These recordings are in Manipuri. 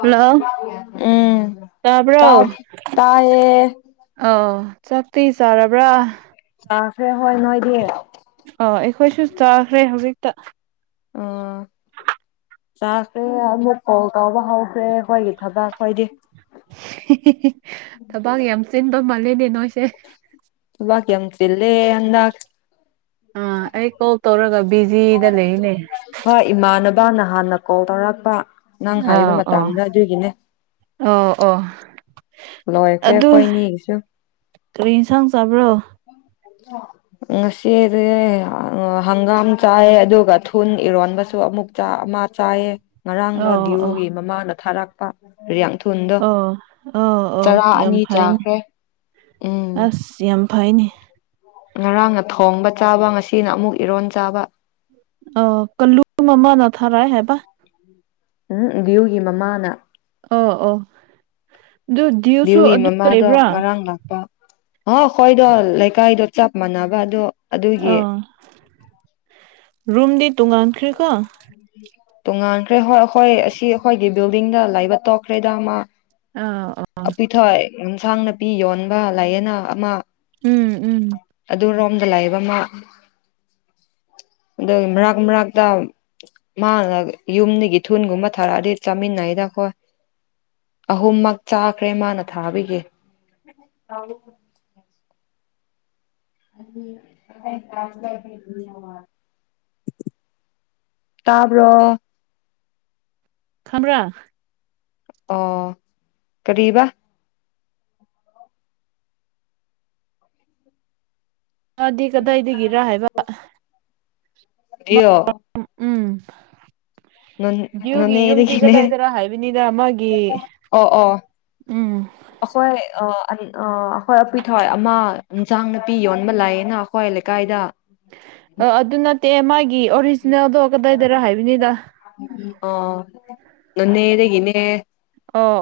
ꯍꯜꯂꯣ ꯎꯝ ꯇꯥꯏ ꯇꯥꯕ꯭ꯔꯣ ꯇꯥꯏꯌꯦ ꯑꯧ ꯆꯥꯛꯇꯤ ꯆꯥꯔꯕ꯭ꯔꯥ ꯆꯥꯈ꯭ꯔꯦ ꯍꯣꯏ ꯅꯣꯏꯗꯤ ꯑꯧ ꯑꯩꯈꯣꯏꯁꯨ ꯆꯥꯈ꯭ꯔꯦ ꯍꯧꯖꯤꯛꯇ ꯑꯥ ꯆꯥꯈ꯭ꯔꯦ ꯑꯃꯨꯛ ꯀꯣꯜ ꯇꯧꯕ ꯍꯧꯈ꯭ꯔꯦ ꯑꯩꯈꯣꯏꯒꯤ ꯊꯕꯛ ꯍꯣꯏꯗꯤ ꯊꯕꯥꯛ ꯌꯥꯝ ꯆꯤꯟ ꯄꯤꯛꯄꯥ ꯃꯦꯜꯂꯦꯅꯦ ꯅꯣꯏꯁꯦ ꯊꯕꯛ ꯌꯥꯝ ꯆꯤꯜꯂꯦ ꯍꯟꯗꯛ ꯑ ꯑꯩ ꯀꯣꯜ ꯇꯧꯔꯒ ꯕꯤꯖꯤꯗ ꯂꯩ ꯌꯦꯅꯦ ꯕꯥꯅ ꯍꯥꯟꯅ ꯀꯣꯜ ꯇꯧꯔꯛꯄ ꯅꯪ ꯍꯥꯏꯕ ꯑꯧ ꯃꯇꯝꯗ ꯑꯗꯨꯒꯤꯅꯦ ꯑꯧ ꯑꯣ ꯑꯣ ꯂꯣꯏꯈ꯭ꯔꯦ ꯑꯗꯨ ꯑꯩꯈꯣꯏꯅꯤꯒꯤꯁꯨ ꯀꯔꯤ ꯏꯟꯁꯥꯡ ꯆꯥꯕ꯭ꯔꯣ ꯉꯁꯤꯖꯦ ꯍꯪꯒꯥꯝ ꯆꯥꯏꯌꯦ ꯑꯗꯨꯒ [unintelligible] ꯏꯔꯣꯟꯕꯁꯨ ꯑꯃꯨꯛ ꯑꯃ ꯆꯥꯏꯌꯦ ꯉꯔꯥꯡꯗꫭ ꯑꯣ ꯗꯤꯑꯣꯒꯤ ꯃꯃꯥꯗ ꯊꯥꯔꯛ [unintelligible] ꯑ ꯆꯔꯥ ꯑꯅꯤ ꯆꯥꯈ꯭ꯔꯦ ꯎꯝ ꯑꯁ ꯌꯥꯝ ꯐꯩꯅꯦ ꯉꯔꯥꯡꯅ ꯊꯣꯡꯕ ꯆꯥꯕ ꯉꯁꯤꯅ ꯑꯃꯨꯛ ꯏꯔꯣꯟ ꯆꯥꯕ ꯑꯣ ꯀꯥꯂꯨ ꯃꯥꯃꯥꯅ ꯊꯥꯔꯛꯑꯦ ꯍꯥꯏꯕ ꯎꯝ ꯑꯗꯨꯒꯤ ꯃꯃꯥꯅ ꯑꯣ ꯑꯣ ꯑꯗꯨ ꯗꯤꯌꯨꯁꯨ ꯗ꯭ꯌꯨꯒꯤ ꯑꯗꯨ ꯃꯃꯥꯗꯣ ꯂꯩꯕ꯭ꯔꯥ ꯉꯔꯥꯡ ꯂꯥꯛꯄ ꯑꯣ ꯑꯩꯈꯣꯏꯗꯣ ꯂꯩꯀꯥꯏꯗꯣ ꯆꯞ ꯃꯥꯟꯅꯕ ꯑꯗꯣ ꯑꯗꯨꯒꯤ ꯑꯣ ꯔꯨꯝꯗꯤ ꯇꯣꯡꯉꯥꯟ ꯈ꯭ꯔꯦꯀꯣ ꯇꯣꯉꯥꯟꯈ꯭ꯔꯦ ꯍꯣꯏ ꯍꯣꯏ ꯑꯁꯤ ꯑꯩꯈꯣꯏꯒꯤ ꯕꯤꯜꯗꯤꯡꯗ ꯂꯩꯕ ꯇꯣꯛꯈ꯭ꯔꯦꯗ ꯃꯥꯥ ꯑꯥ ꯑꯥ ꯌꯦꯟꯁꯥꯡ ꯅꯥꯄꯤ ꯌꯣꯟꯕ ꯂꯥꯏꯌꯦꯅ ꯑꯃ ꯎꯝ ꯎꯝ ꯑꯗꯨꯔꯣꯝ ꯂꯩꯕꯃ ꯃꯔꯛ ꯃꯔꯛꯇ ꯃꯥꯅ ꯌꯨꯝꯗꯒꯤ ꯊꯨꯟꯒꯨꯝꯕ ꯊꯥꯔꯛꯑꯗꯤ ꯆꯥꯃꯤꯟꯅꯩꯗ ꯑꯩꯈꯣꯏ ꯑꯍꯨꯝꯃꯛ ꯆꯥꯈ꯭ꯔꯦ ꯃꯥꯅ ꯊꯥꯕꯒꯤ ꯇꯥꯕ꯭ꯔꯣ ꯈꯪꯕ꯭ꯔꯥ ꯑꯣ ꯀꯔꯤꯑꯕꯥ ꯃꯥꯗꯤ ꯀꯗꯥꯏꯗꯒꯤꯔ ꯍꯥꯏꯕ ꯑꯌꯣ ꯎꯝ ꯅꯪ ꯗꯤꯌꯨꯒꯤ ꯌꯨꯝꯗꯤ ꯀꯗꯥꯏꯗꯔ ꯍꯥꯏꯕꯅꯤꯗ ꯃꯥꯒꯤ ꯎꯝ ꯑꯩꯈꯣꯏ ꯑꯩꯈꯣꯏ ꯊꯋꯥꯏ ꯑꯃ ꯏꯟꯁꯥꯡ ꯅꯥꯄꯤ ꯌꯣꯟꯕ ꯂꯥꯛꯑꯌꯦꯅ ꯑꯩꯈꯣꯏ ꯂꯩꯀꯥꯏꯗ ꯑ ꯑꯗꯨꯅ ꯇꯃꯒꯤ ꯑ ꯅꯣꯅꯦꯗꯒꯤꯅꯦ ꯑꯣ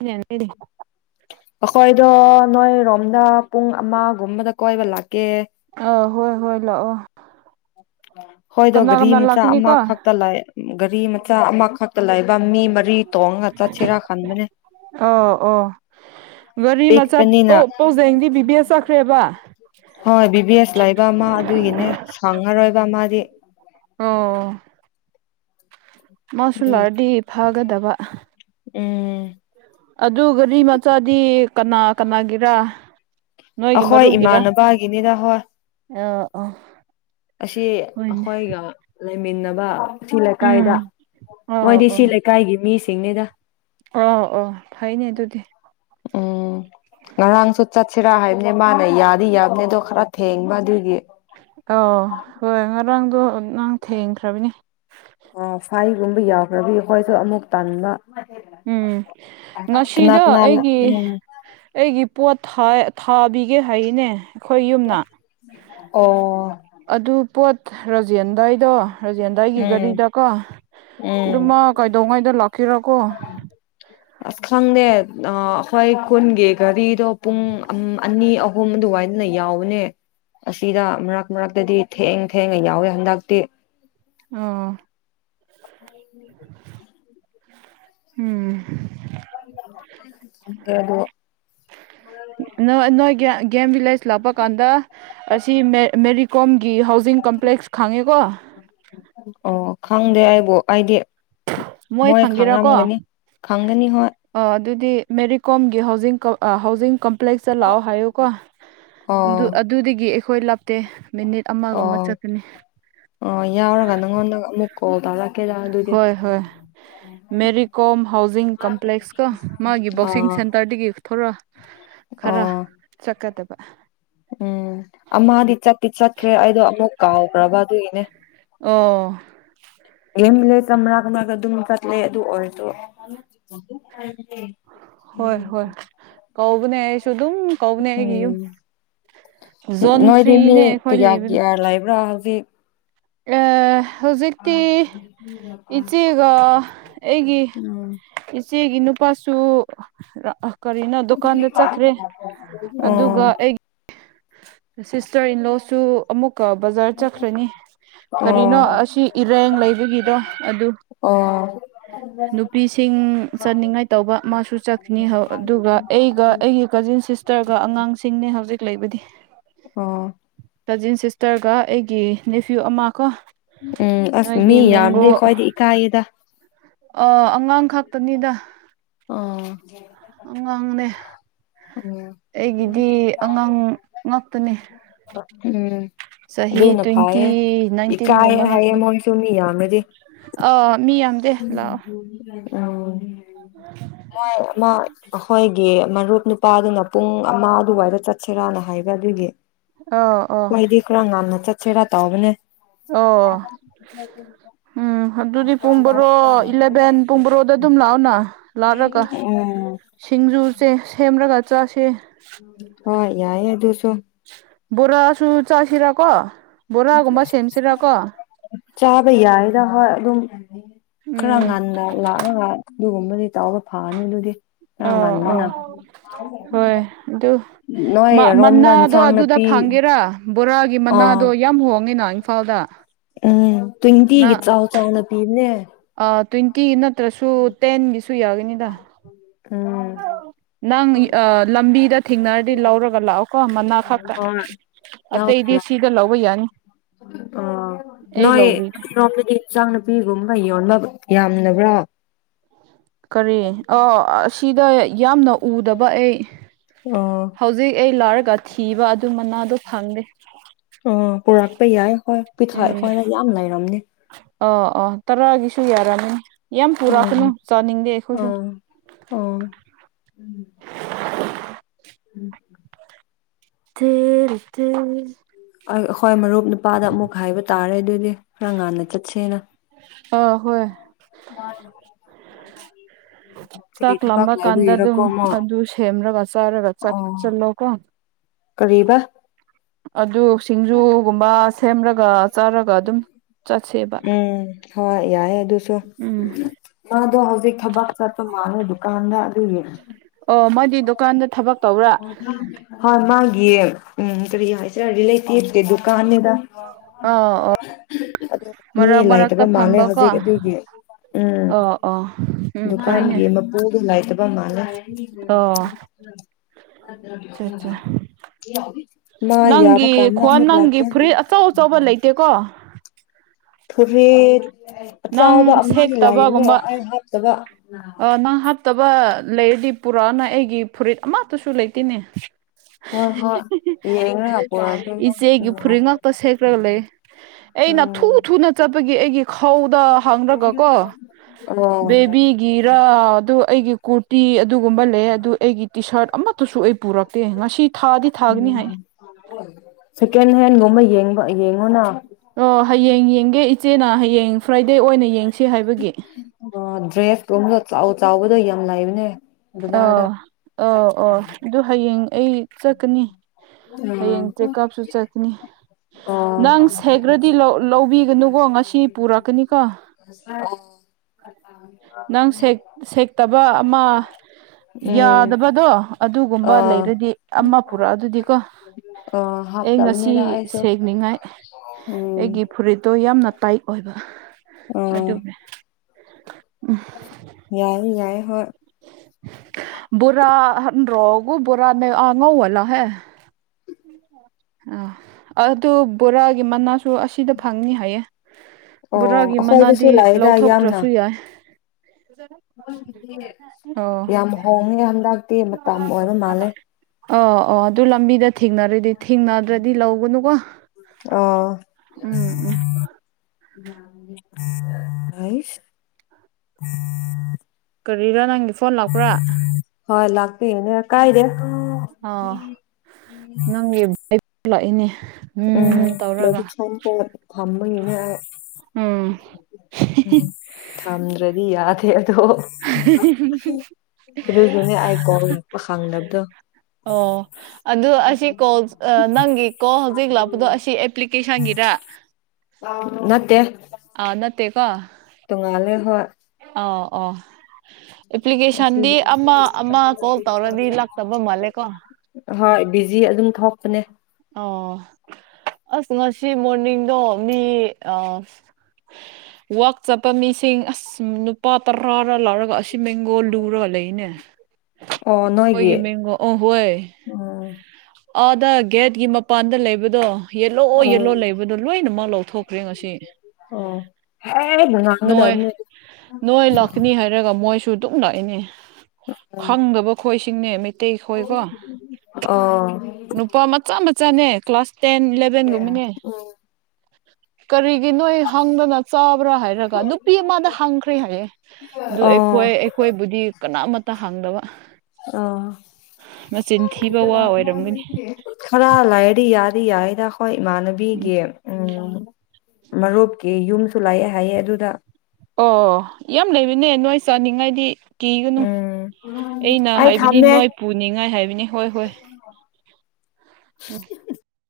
ꯗꯤ ꯑꯩꯈꯣꯏꯗꯣ ꯅꯣꯏꯔꯣꯝꯗ ꯄꯨꯡ ꯑꯃꯒꯨꯝꯕꯗ ꯀꯣꯏꯕ ꯂꯥꯛꯀꯦ ꯑ ꯍꯣꯏ ꯍꯣꯏ ꯂꯥꯛꯑꯣ ꯍꯣꯏꯗꯣ ꯀꯅꯥ ꯘꯔꯤ ꯀꯅꯥ ꯃꯆꯥ ꯂꯥꯛꯀꯅꯤꯀꯣ ꯑꯃꯈꯛꯇ ꯂꯥꯛꯑ ꯒꯥꯔꯤ ꯃꯆꯥ ꯑꯃ ꯐꯛꯇ ꯂꯩꯥꯏꯕ ꯃꯤ ꯃꯔꯤ ꯇꯣꯡꯉꯒ ꯆꯠꯁꯤꯔꯥ ꯈꯟꯕꯅꯦ ꯑꯣ ꯑꯣ ꯒꯥꯔꯤ ꯃꯆꯥ ꯄꯤꯛꯄꯅꯤꯅ ꯄꯥꯎꯖꯦꯡꯗꯤ ꯕꯤꯕꯤꯑꯦ ꯆꯠꯈ꯭ꯔꯦꯕ ꯍꯣꯏ ꯕꯤ ꯕꯤ ꯑꯦꯁ ꯂꯩꯕ ꯃꯥ ꯑꯗꯨꯒꯤꯅꯦ ꯔꯣꯏꯕ ꯃꯥꯗꯤ ꯑꯣ ꯃꯥꯁꯨꯨ ꯑꯗꯨ ꯂꯥꯛꯑꯗꯤ ꯐꯥꯒꯗꯕ ꯎꯝ ꯑꯗꯨ ꯒꯥꯔꯤ ꯃꯆꯥꯗꯤ ꯀꯅꯥ ꯀꯅꯥꯒꯤꯔ ꯅꯣꯏꯒꯤ ꯑꯩꯈꯣꯏ ꯃꯔꯨꯞꯒꯤꯔ ꯏꯃꯥꯟꯅꯕꯒꯤꯅꯤꯗ ꯍꯣꯏ ꯑ ꯑ ꯑꯁꯤ ꯍꯣꯏꯅꯦ ꯑꯈꯣꯏꯒ ꯂꯩꯃꯤꯟꯅꯕ ꯁꯤ ꯂꯩꯀꯥꯏꯗ ꯎꯝ ꯑꯣ ꯃꯣꯏꯗꯤ ꯁꯤ ꯑꯣ ꯂꯩꯀꯥꯏꯒꯤ ꯃꯤ ꯆꯤꯡꯅꯦꯗ ꯑꯣ ꯑꯣ ꯐꯩꯅꯦ ꯑꯗꯨꯗꯤ ꯎꯝ ꯉꯔꯥꯡꯁꯨ ꯆꯠꯁꯤꯔꯥ ꯍꯥꯏꯕꯅꯦ ꯃꯥꯅ ꯌꯥꯗꯤ ꯌꯥꯕꯅꯦ ꯑꯗꯣ ꯈꯔ ꯊꯦꯡꯕ ꯑꯗꯨꯒꯤ ꯑꯧ ꯍꯣꯢ ꯉꯔꯥꯡꯗꯣ ꯅꯪ ꯊꯦꯡꯈ꯭ꯔꯕꯅꯦ ꯑ ꯐꯥꯏꯒꯨꯝꯕ ꯌꯥꯎꯈ꯭ꯔꯕꯤ ꯍꯈꯣꯏꯁꯨ ꯑꯃꯨꯛ ꯇꯥꯟꯕ ꯎꯝ ꯉꯁꯤꯗ ꯀꯅꯥ ꯑꯩꯒꯤ ꯎꯝ ꯑꯩꯒꯤ ꯄꯣꯠ ꯊꯥꯕꯤꯒꯦ ꯍꯥꯏꯔꯤꯅꯦ ꯑꯩꯈꯣꯏ ꯌꯨꯝꯅ ꯑꯣ ꯑꯗꯨ ꯄꯣꯠ ꯔꯣꯖꯦꯟ ꯑꯗꯨꯗꯥꯏꯗꯣ ꯔꯥꯖꯦꯟꯗꯥ ꯑꯩꯒꯤ ꯎꯝ ꯒꯥꯔꯤꯗꯀꯣ ꯎꯝ ꯑꯗꯨꯃ ꯀꯥꯏꯗꯧꯉꯥꯏꯗ ꯂꯥꯛꯀꯦꯔ ꯑꯁ ꯈꯪꯗꯦ ꯑꯩꯈꯣꯏ ꯀꯨꯟꯒꯤ ꯘꯔꯤꯗꯣ ꯄꯨꯡ ꯎꯝ ꯑꯅꯤ ꯑꯍꯨꯝ ꯑꯗꯨꯋꯥꯏꯗꯅ ꯌꯥꯎꯕꯅꯦ ꯑꯁꯤꯗ ꯃꯔꯛ ꯃꯔꯛꯇꯗꯤ ꯊꯦꯡ ꯊꯦꯡꯉ ꯌꯥꯎꯋꯦ ꯍꯟꯗꯛꯇꯤ ꯑ ꯎꯝ ꯕꯗꯣ ꯅꯣꯏ ꯅꯣꯏ ꯒꯦꯝ ꯚꯤꯂꯦꯁ ꯂꯥꯛꯄꯀꯥꯟꯗ ꯑꯁꯤ ꯃ ꯃꯦꯔꯤ ꯀꯣꯝꯒꯤ ꯍꯥꯎꯖꯤꯡ ꯀꯝꯄ꯭ꯂꯦꯛꯁ ꯈꯥꯡꯉꯦꯀꯣ ꯑꯣ ꯈꯪꯗꯦ ꯑꯩꯕꯨ ꯑꯩꯗꯤ ꯃꯣꯏ ꯈꯪꯒꯦꯔꯥꯀꯣ ꯈꯪꯒꯅꯤ ꯍꯣꯏ ꯑ ꯑꯗꯨꯗꯤ ꯃꯦꯔꯤ ꯀꯣꯝ ꯍꯥꯎꯁ ꯍꯥꯎꯁꯤꯡ ꯀꯝꯄ ꯄ꯭ꯂꯦꯛꯁꯇ ꯂꯥꯛꯑꯣ ꯍꯥꯏꯌꯨ ꯀꯣ ꯑꯗꯨ ꯑꯣ ꯑꯗꯨꯗꯒꯤ ꯑꯩꯈꯣꯏ ꯇꯦ ꯑꯣ ꯑꯣ ꯌꯥꯎꯔꯒ ꯅꯪꯉꯣꯟꯗ ꯑꯃꯨꯛ ꯀꯣꯜꯗꯥꯗ ꯍꯣꯏ ꯍꯣꯏ ꯃꯦꯔꯤ ꯀꯣꯝ ꯍꯥꯎꯖꯤꯡ ꯀꯝꯄ꯭ꯂꯦꯛꯁꯀ ꯃꯥꯒꯤ ꯕꯣꯛꯁꯤꯡ ꯑꯥ ꯁꯦꯟꯇꯔꯗꯒꯤ ꯊꯔ ꯈꯔ ꯑꯣ ꯆꯠꯀꯗꯕ ꯑ ꯎꯝ ꯑꯃꯗꯤꯗꯤ ꯆꯠꯇꯤ ꯆꯠꯈ꯭ꯔꯦ ꯑꯩꯗꯣ ꯑꯃꯨꯛ ꯀꯥꯎꯈ꯭ꯔꯕ ꯑꯗꯨꯒꯤꯅꯦ ꯑꯣ [unintelligible] ꯃꯔꯛ ꯃꯔꯛꯇ ꯑꯗꯨꯝ ꯆꯠꯂꯦ ꯑꯗꯨ ꯑꯣꯏꯔꯖꯨ ꯍꯣꯏ ꯍꯣꯏ ꯀꯧꯕꯅꯦ ꯑꯩꯁꯨ ꯑꯗꯨꯝ ꯀꯧꯕꯅꯦ ꯑꯩꯒꯤ ꯎꯝ ꯌꯨꯝ ꯖꯣꯟ ꯅꯣꯏꯗꯤ ꯃꯤ ꯊ꯭ꯔꯤꯅꯦ ꯑꯩꯈꯣꯏ ꯀꯌꯥ ꯀꯌꯥ ꯂ ꯂꯩꯕ꯭ꯔꯥ ꯍꯧꯖꯤꯛ ꯑ ꯏꯆꯦꯒ ꯑꯩꯒꯤ ꯎꯝ ꯏꯆꯦꯒꯤ ꯅꯨꯄꯥꯁꯨ ꯀꯔꯤꯅꯣ ꯗꯨꯀꯥꯟꯗ ꯆꯠꯈ꯭ꯔꯦ ꯑꯗꯨꯒ ꯑꯩ [inaudible] ꯁꯤꯁꯇꯔ ꯏꯟꯂꯣꯁ ꯁꯨ ꯑꯃꯨꯛ ꯀ ꯕꯖꯥꯔ ꯆꯠꯈ꯭ꯔꯅꯤ ꯀꯔꯤꯅꯣ ꯑꯣ ꯑꯁꯤ ꯏꯔꯦꯡ ꯂꯩꯕꯒꯤꯗꯣ ꯑꯗꯨ ꯑꯣ ꯑꯣ ꯅꯨꯄꯤꯁꯤꯡ ꯆꯠꯅꯤꯡꯉꯥꯏ ꯇꯧꯕ ꯃꯥꯁꯨ ꯆꯠꯈꯤꯅꯤ ꯑꯗꯨꯒ ꯑꯩꯒ ꯑꯩꯒꯤ ꯀꯖꯤꯟ ꯁꯤꯁꯇꯔꯒ ꯑꯉꯥꯡꯁꯤꯡꯅꯦ ꯍꯧꯖꯤꯛ ꯂꯩꯕꯗꯤ ꯑꯣ ꯀꯖꯤꯟ ꯁꯤꯁꯇꯔꯒ ꯑꯩꯒꯤ ꯅꯦꯐ꯭ꯌꯨ ꯑꯃ ꯀꯣ ꯎꯝ ꯑꯁ ꯃꯤ ꯅꯣꯏꯒꯤ ꯌꯥꯝꯗꯦ ꯈ꯭ꯋꯥꯏꯗꯤ ꯏꯀꯥꯗ ꯑ ꯑꯉꯥꯡ ꯈꯛꯇꯅꯤꯗ ꯑꯣ ꯑꯉꯥꯡꯅꯦ ꯑꯩꯒꯤꯗꯤ ꯑꯉꯥꯡ ꯉꯥꯛꯇꯅꯦ ꯎꯝ ꯆꯍꯤ ꯑꯗꯨꯅ ꯇ꯭ꯋꯦꯟꯇꯤ ꯐꯥꯏꯌꯦ ꯅꯥꯏꯟꯇꯤꯟꯒꯨꯝꯕ ꯏꯀꯥꯏꯌꯦ ꯍꯥꯏꯌꯦ ꯉꯥꯛꯇꯅꯤ ꯃꯣꯏꯁꯨ ꯃꯤ ꯌꯥꯝꯔꯗꯤ ꯑ ꯎꯝ ꯍꯝ ꯑ ꯃꯣꯏ [inaudible] ꯃꯔꯨꯞ ꯅꯨꯄꯥꯗꯨꯅ ꯄꯨꯡ ꯑꯃ ꯑꯗꯨꯋꯥꯏꯗ ꯆꯠꯁꯤꯔꯥꯅ ꯍꯥꯏꯕ ꯑꯗꯨꯒꯤ ꯑꯥ ꯑꯥ ꯀꯣꯏꯗꯤꯈꯔ ꯉꯥꯟꯅ ꯆ ꯁꯤꯔꯥ ꯇꯧꯕꯅꯦ [inaudible] ꯑꯣ ꯎꯝ ꯑꯗꯨꯗꯤ ꯄꯨꯡ ꯕꯔꯣ ꯏꯂꯚꯦꯟ ꯄꯨꯡ ꯕꯣꯔꯣꯗ ꯑꯗꯨꯝ ꯂꯥꯛꯑꯣꯅ ꯂꯥꯠꯂꯒ ꯎꯝ ꯁꯤꯡꯖꯨꯁꯦ ꯁꯦꯝꯔꯒ ꯆꯥꯛ ꯁꯦ ꯎꯝ [unintelligible] ꯍꯣꯏ ꯌꯥꯏ ꯑꯗꯨ [inaudible] ꯕꯣꯔꯥꯁꯨ ꯆꯁꯤꯔ ꯀꯣ ꯕꯣꯔꯥꯒꯨꯝꯕ ꯁꯦꯝꯁꯤꯔꯀꯣ ꯆꯥꯕ ꯌꯥꯏꯗ ꯍꯣꯏ ꯑꯗꯨꯝ ꯈꯔ ꯎꯝ ꯉꯟꯅꯥ ꯂꯛ ꯉꯥꯏ ꯑꯗꯨꯒꯨꯝꯕꯗꯤ ꯇꯥꯎꯔ ꯐꯥꯅꯨ ꯑꯗꯨꯗꯤ ꯑꯥ ꯑꯥ ꯍꯣꯏ ꯑꯗꯨ [inaudible] ꯒꯤ ꯃꯅꯥꯗꯣ ꯌꯥꯝ ꯍꯣꯡꯉꯦ ꯅ ꯏꯝꯐꯥꯜꯗ ꯎꯝ ꯇꯨꯡ ꯏꯇꯤꯒꯤ ꯆꯥꯎꯥꯛ ꯆꯥꯎꯅ ꯄꯤꯅꯦꯦ ꯇ꯭ꯋꯦꯟ ꯏ ꯅꯠꯇ꯭ꯔꯁꯨ ꯇꯦꯟꯒꯤ ꯁꯨꯏ ꯌꯥꯒꯅꯤꯗ ꯎꯝ ꯅꯪ ꯂꯝꯕꯤꯗ ꯊꯦꯡꯅꯔꯗꯤ ꯂꯧꯔꯒ ꯂꯥꯛꯑꯣꯀꯣ ꯃꯅꯥ ꯈꯛꯇ ꯍ ꯌꯥ ꯑꯇꯩꯗꯤ ꯁꯤꯗ ꯂꯧꯕ ꯌꯥꯅꯤ ꯑ ꯑꯩ ꯅꯣꯏ ꯂꯧꯕꯤꯒꯦ ꯅꯣꯡꯃꯗꯤ ꯆꯥꯡꯅ ꯄꯤꯒꯨꯝ ꯃ ꯌꯣꯟꯕ ꯌꯥꯝꯕ꯭ꯔꯥ ꯀꯔꯤ ꯑꯣ ꯑꯁꯤꯗ ꯌꯥꯝꯅ ꯎꯗꯕ ꯑꯩ ꯑꯣ ꯍꯧꯖꯤꯛ ꯑꯩ ꯂꯥꯏꯔꯒ ꯊꯤꯕ ꯑꯗꯨ ꯃꯅꯥꯗꯣ ꯍꯗꯦ ꯑ ꯄꯨꯔꯛꯄ ꯌꯥꯏ ꯍꯣꯏ ꯄꯤꯊꯛꯑ ꯑꯩꯈꯣꯏꯅ ꯌꯥꯝ ꯂꯩꯔꯝꯅꯤ ꯑ ꯑꯣ ꯇꯔꯥꯒꯤꯁꯨ ꯌꯥꯔꯅꯤ ꯌꯥꯝ ꯎꯝ ꯄꯨꯔꯛꯀꯅꯨ ꯆꯥꯅꯤꯡꯗꯦ ꯑꯩꯈꯣꯏꯁꯨ ꯑꯥ ꯑꯣ ꯎꯝ ꯊ ꯊ ꯍꯣꯏ ꯃꯔꯨꯞ ꯅꯨꯄꯥꯗ ꯑꯃꯨꯛ ꯍꯥꯏꯕ ꯇꯥꯔꯦ ꯑꯗꯨꯗꯤ ꯑ ꯉꯥꯡꯅ ꯆꯠ ꯆꯩꯅ ꯑꯥ ꯍꯣꯏ ꯎꯝ ꯆꯥꯛ ꯂꯃꯀꯥꯟꯗ ꯑꯗꯨꯝ ꯑꯗꯨ ꯁꯦꯝꯂꯒ ꯆꯥꯔꯒ ꯑꯣ ꯆꯥꯛꯁꯤꯜꯂꯣꯀꯣ ꯀꯔꯤꯕ ꯑꯗꯨ ꯁꯤꯡꯖꯨꯒꯨꯝꯕ ꯁꯦꯝꯔꯒ ꯆꯥꯔꯒ ꯑꯗꯨꯝ ꯆꯠꯁꯦꯕ ꯍ ꯌꯥꯏ ꯑꯗꯨ ꯃꯥ ꯎꯝ ꯑꯗꯨꯣ ꯍꯧꯖꯤꯛ ꯊꯕꯛ ꯆꯠꯄ ꯃꯥꯗ ꯀꯥꯟꯗꯥ ꯑꯗꯨ ꯑꯣ ꯃꯥꯗꯤ ꯗꯨꯀꯥꯟꯗ ꯊꯕꯛ ꯇꯧꯕ꯭ꯔꯥ ꯍꯣꯏ ꯃꯥ ꯌꯦ ꯎꯝꯁꯔꯤꯂꯦꯇꯤꯚ ꯗꯨꯀꯥꯟ ꯑꯣ ꯑꯣ ꯃꯤ ꯃꯔꯛ ꯂꯩꯥꯏꯇꯕ ꯃꯔꯛꯇ ꯃꯥꯜꯂꯦ ꯐꯝꯕꯀꯣ ꯍꯧꯖꯤꯛ ꯑꯣ ꯑꯗꯨꯒꯤ ꯎꯝ ꯑꯣ ꯎꯝ ꯐꯩꯅꯦ ꯗꯨꯀꯥꯟꯒꯤ ꯃꯄꯨꯗꯨ ꯂꯩꯇꯕ ꯃꯥꯂ ꯑꯣ ꯑꯆꯥ ꯑꯆꯥ ꯃꯥ ꯌꯥꯕ ꯅꯪꯒꯤ ꯀꯥꯟꯗ ꯈꯣꯟ ꯅꯪꯒꯤ ꯃꯂꯀ ꯐꯨꯔꯤꯠ ꯑꯆꯧ ꯑꯆꯧꯕ ꯂꯩꯇꯦꯀꯣ ꯐꯣꯔꯦꯠ ꯅꯪ ꯑꯆꯕ ꯑꯃꯗꯤ ꯂꯥꯏꯕꯅꯦ ꯁꯦꯠꯇꯕꯒꯨꯝꯕ ꯑꯩ ꯍꯥꯞꯇꯕ ꯐꯠꯇꯕ ꯂꯩꯔꯗꯤ ꯄꯨꯔꯛꯅ ꯑꯩꯒꯤ ꯐꯨꯔꯤꯠ ꯑꯃꯠꯇꯁꯨ ꯂꯩꯇꯦꯅꯦ ꯍ ꯍꯣꯏ ꯌꯦꯉ ꯄꯨꯔ ꯏꯆꯦꯒꯤ ꯐꯨꯔꯤꯠ ꯉꯥꯛꯇ ꯁꯦꯠꯈ꯭ꯔꯒ ꯂꯩ ꯎꯝ ꯒꯤ ꯑꯩꯒꯤ ꯐꯧꯗ ꯍꯥꯡꯔꯒꯀꯣ ꯑꯣ ꯕꯦꯕꯤꯒꯤꯔꯥ ꯑꯗꯨ ꯑꯩꯒꯤ ꯀꯨꯠ ꯇꯤ ꯑꯗꯨꯒꯨꯝꯕ ꯂꯩ ꯑꯗꯨ ꯑꯩꯒꯤ ꯇꯤ ꯁꯥꯔꯠ ꯑꯃꯠꯇꯁꯨ ꯑꯩ ꯄꯨꯔꯛꯇꯦ ꯉꯁꯤ ꯊꯥꯗꯤ ꯊꯥꯒꯅꯤ ꯍꯥꯏ ꯁꯦꯀꯦꯟ ꯍꯦꯟ ꯅꯣꯡꯃ ꯌꯦꯡꯉ ꯌꯦꯡꯉꯨꯅ ꯑꯣ ꯍꯌꯦꯡ ꯌꯦꯡꯒꯦ ꯏꯆꯦꯅ ꯍꯌꯦꯡ ꯐ꯭ꯔꯥꯏ ꯑ ꯗ꯭ꯔꯦꯁ ꯀ ꯆ ꯆ ꯑꯗ ꯌꯥꯝ ꯂꯥꯏꯏꯕꯅꯦ ꯑ ꯑ ꯑꯣ ꯑꯗꯨ ꯍꯌꯦꯡ ꯑꯩ ꯆꯠꯀꯅꯤ ꯍꯌꯦꯡ ꯆꯦꯛꯑꯞꯁꯨ ꯆꯠꯀꯅꯤ ꯅꯪ ꯁꯦꯒ꯭ꯔꯗꯤ ꯂꯧꯕꯤꯒꯅꯨꯀꯣ ꯑ ꯉꯁꯤ ꯄꯨꯔꯛꯀꯅꯤꯀꯣ ꯑꯣ ꯅꯪ ꯁꯦꯛꯇꯕ ꯑꯃ ꯎꯝ ꯌꯥꯗꯕꯗꯣ ꯑ ꯑꯗꯨꯒꯨꯝꯕ ꯂꯩꯔꯗꯤ ꯑꯃ ꯄꯨꯔꯛꯑ ꯑꯗꯨꯗꯤꯀꯣ ꯑ ꯑꯩ ꯉꯁꯤ ꯍꯥꯞꯇꯕꯅꯤꯗ ꯑꯩꯁꯨ ꯁ ꯌꯦꯤꯡꯅꯤꯡꯉꯥꯏ ꯎꯝ ꯑꯩꯒꯤ ꯐꯨꯔꯤꯠꯇꯣ ꯌꯥꯝꯅ ꯇꯥꯏ ꯑꯣꯏꯕ ꯑꯗꯨꯗ [inaudible] ꯌꯥꯏꯏ ꯌꯥꯏ ꯍꯣꯏ ꯕꯣꯔꯥ ꯍꯟ ꯔꯣꯛ ꯕꯣꯔꯥꯅꯦ ꯑꯥꯉꯧ ꯋꯥꯜꯂꯥꯍꯦ ꯑꯥ ꯑꯗꯨ ꯕꯣꯔꯥꯒꯤ ꯃꯅꯥꯁꯨ ꯑꯁꯤꯗ ꯐꯪꯅꯤ ꯍꯥꯏꯌꯦ ꯑꯣ ꯕꯣꯔꯥꯒꯤ ꯑꯩꯈꯣꯏꯗꯁꯨ ꯃꯅꯥꯗꯤ ꯂꯥꯛꯏꯗ ꯌꯥꯝꯅ ꯂꯧꯊꯣꯛꯇ꯭ꯔꯁꯨ ꯌꯥꯏ [inaudible] ꯑꯣ ꯌꯥꯝ ꯍꯣꯡꯉꯦ ꯍꯟꯗꯛꯇꯤ ꯃꯇꯝ ꯑꯣꯏꯕ ꯃꯥꯜꯂꯦ ꯑ ꯑꯣ ꯑꯗꯨ ꯂꯝꯕꯤꯗ ꯊꯦꯡꯅꯔꯗꯤ ꯊꯦꯡꯅꯗ꯭ꯔꯗꯤ ꯂꯧꯒꯅꯨꯀꯣ ꯑꯥ ꯎꯝ ꯎꯝ ꯑꯩꯁ ꯀꯔꯤꯔ ꯅꯪꯒꯦ ꯐꯣꯟ ꯂꯥꯛꯄ꯭ꯔꯥ ꯐꯅꯦ ꯀꯥꯏꯔꯦ ꯑ ꯅꯪ ꯑꯩ ꯄꯨꯂꯛꯏꯅꯦ ꯎꯝ ꯊꯝꯕꯅꯤꯅꯦ ꯎꯝ ꯊꯝꯗ꯭ꯔꯗꯤ ꯌꯥꯗ꯭ꯔꯦ ꯍ ꯑꯗꯨꯒꯤꯅꯦ ꯑꯩ ꯀꯣꯜ ꯂꯥꯛꯄ ꯈꯪꯗꯕꯗꯣ ꯑꯣ ꯑꯗꯨ ꯑꯁꯤ ꯀꯣꯜ ꯅꯪꯒꯤꯀꯣ ꯍꯧꯖꯤꯛ ꯂꯥꯛꯄꯗꯣ ꯑꯁꯤ ꯑꯦꯄ꯭ꯂꯤꯀꯦꯁꯟꯒꯤꯔ ꯅꯠꯇꯦ ꯑꯥ ꯅꯠꯇꯦ ꯀꯣ ꯇꯨꯡꯉꯥꯂꯦ ꯍꯣꯏ ꯑꯣ ꯑꯣ ꯑꯁꯤ ꯑꯦꯄ꯭ꯂꯤꯀꯦꯁꯟꯗꯤ ꯑꯃ ꯑꯃ ꯀꯣꯜ ꯇꯧꯔꯗꯤ ꯂꯥꯛꯇꯕ ꯃꯥꯜꯂꯦꯀꯣ ꯍꯣꯏ ꯕꯤꯖꯤ ꯑꯗꯨꯝ ꯊꯣꯛꯄꯅꯦ ꯑꯥ ꯑꯁ ꯉꯁꯤ ꯃꯣꯔꯅꯤꯡꯗꯣ ꯃꯤ ꯑ ꯋꯥꯛ ꯆꯠꯄ ꯃꯤꯁꯤꯡ ꯑꯁ ꯅꯨꯄꯥ ꯇꯔꯥꯔ ꯂꯧꯔꯒ ꯑꯁꯤ ꯃꯦꯡꯒꯣꯜ ꯂꯨꯔ ꯂꯩꯅꯦ ꯑꯣ ꯅꯣꯏꯒꯤ ꯑꯣꯏꯒꯤ ꯃꯒꯣ ꯑ ꯍꯣꯏ ꯎꯝ ꯑ ꯒꯦꯗꯀꯤ ꯃ ꯃꯄꯥꯟꯗ ꯂꯩꯕꯗꯣ ꯌꯦꯜꯂꯣꯑꯣ ꯑꯣ ꯌꯦꯜꯂꯣ ꯂꯩꯕꯗꯣ ꯂꯣꯏꯅꯃꯛ ꯂꯧꯊꯣꯛꯈ꯭ꯔꯦ ꯉꯁꯤ ꯑꯣ ꯍꯦꯛ ꯅꯣꯏ ꯉꯥꯡꯒꯗꯕꯅꯦ ꯅꯣꯏ ꯂꯥꯛꯀꯅꯤ ꯍꯥꯏꯔꯒ ꯃꯣꯏ ꯁꯨꯗꯧꯅ ꯏꯅꯦ ꯈꯪꯗꯕ ꯈꯣꯏꯁꯤ ꯆꯤꯡꯅꯦ ꯑꯣ ꯅꯨꯄꯥ ꯃꯆꯥ ꯃꯆꯥꯅꯦ ꯀ꯭ꯂꯥꯁ ꯇꯦꯟ ꯏꯂꯦꯚꯦꯟꯒꯨꯝꯕꯅꯦ ꯀꯔꯤꯒꯤ ꯅꯣꯏ ꯍꯪꯗꯅ ꯆꯥꯕ꯭ꯔꯥ ꯍꯥꯏꯔꯒ ꯅꯨꯄꯤ ꯑꯃꯗ ꯍꯥꯡꯈ꯭ꯔꯦ ꯍꯥꯏꯌꯦ ꯑꯗꯨ ꯑꯩꯈꯣꯏ ꯑꯣ ꯑꯩꯈꯣꯏꯕꯨꯗꯤ ꯀꯅꯥꯃꯠꯇ ꯍꯥꯡꯗꯕ ꯑꯣ ꯃꯆꯤꯟ ꯊꯤꯕ ꯋꯥ ꯑꯣꯏꯔꯝꯒꯅꯤ ꯈꯔ ꯂꯩꯔꯗꯤ ꯌꯥꯔꯤ ꯌꯥꯗ ꯍꯣꯏ ꯎꯝ ꯏꯃꯥꯟꯅꯕꯤꯒꯤ ꯎꯝ ꯃꯔꯨꯞꯀꯤ ꯌꯨꯝꯁꯨ ꯂꯥꯛꯑꯦ ꯍꯥꯏꯑ ꯑꯗꯨꯗ ꯑꯣ ꯌꯥꯝ ꯂꯩꯕꯅꯦ ꯅꯣꯏ ꯆꯥꯅꯤꯡꯉꯥꯏꯗꯤ ꯀꯤꯒꯅꯨ ꯎꯝ ꯑꯩꯅ ꯑꯩ ꯍꯥꯏꯕꯅꯤ ꯊꯝꯃꯦ ꯅꯣꯏ ꯄꯨꯅꯤꯡꯉꯥꯏ ꯍꯥꯏꯕꯅꯤ ꯍꯣꯏ ꯍꯣꯏ ꯎꯝ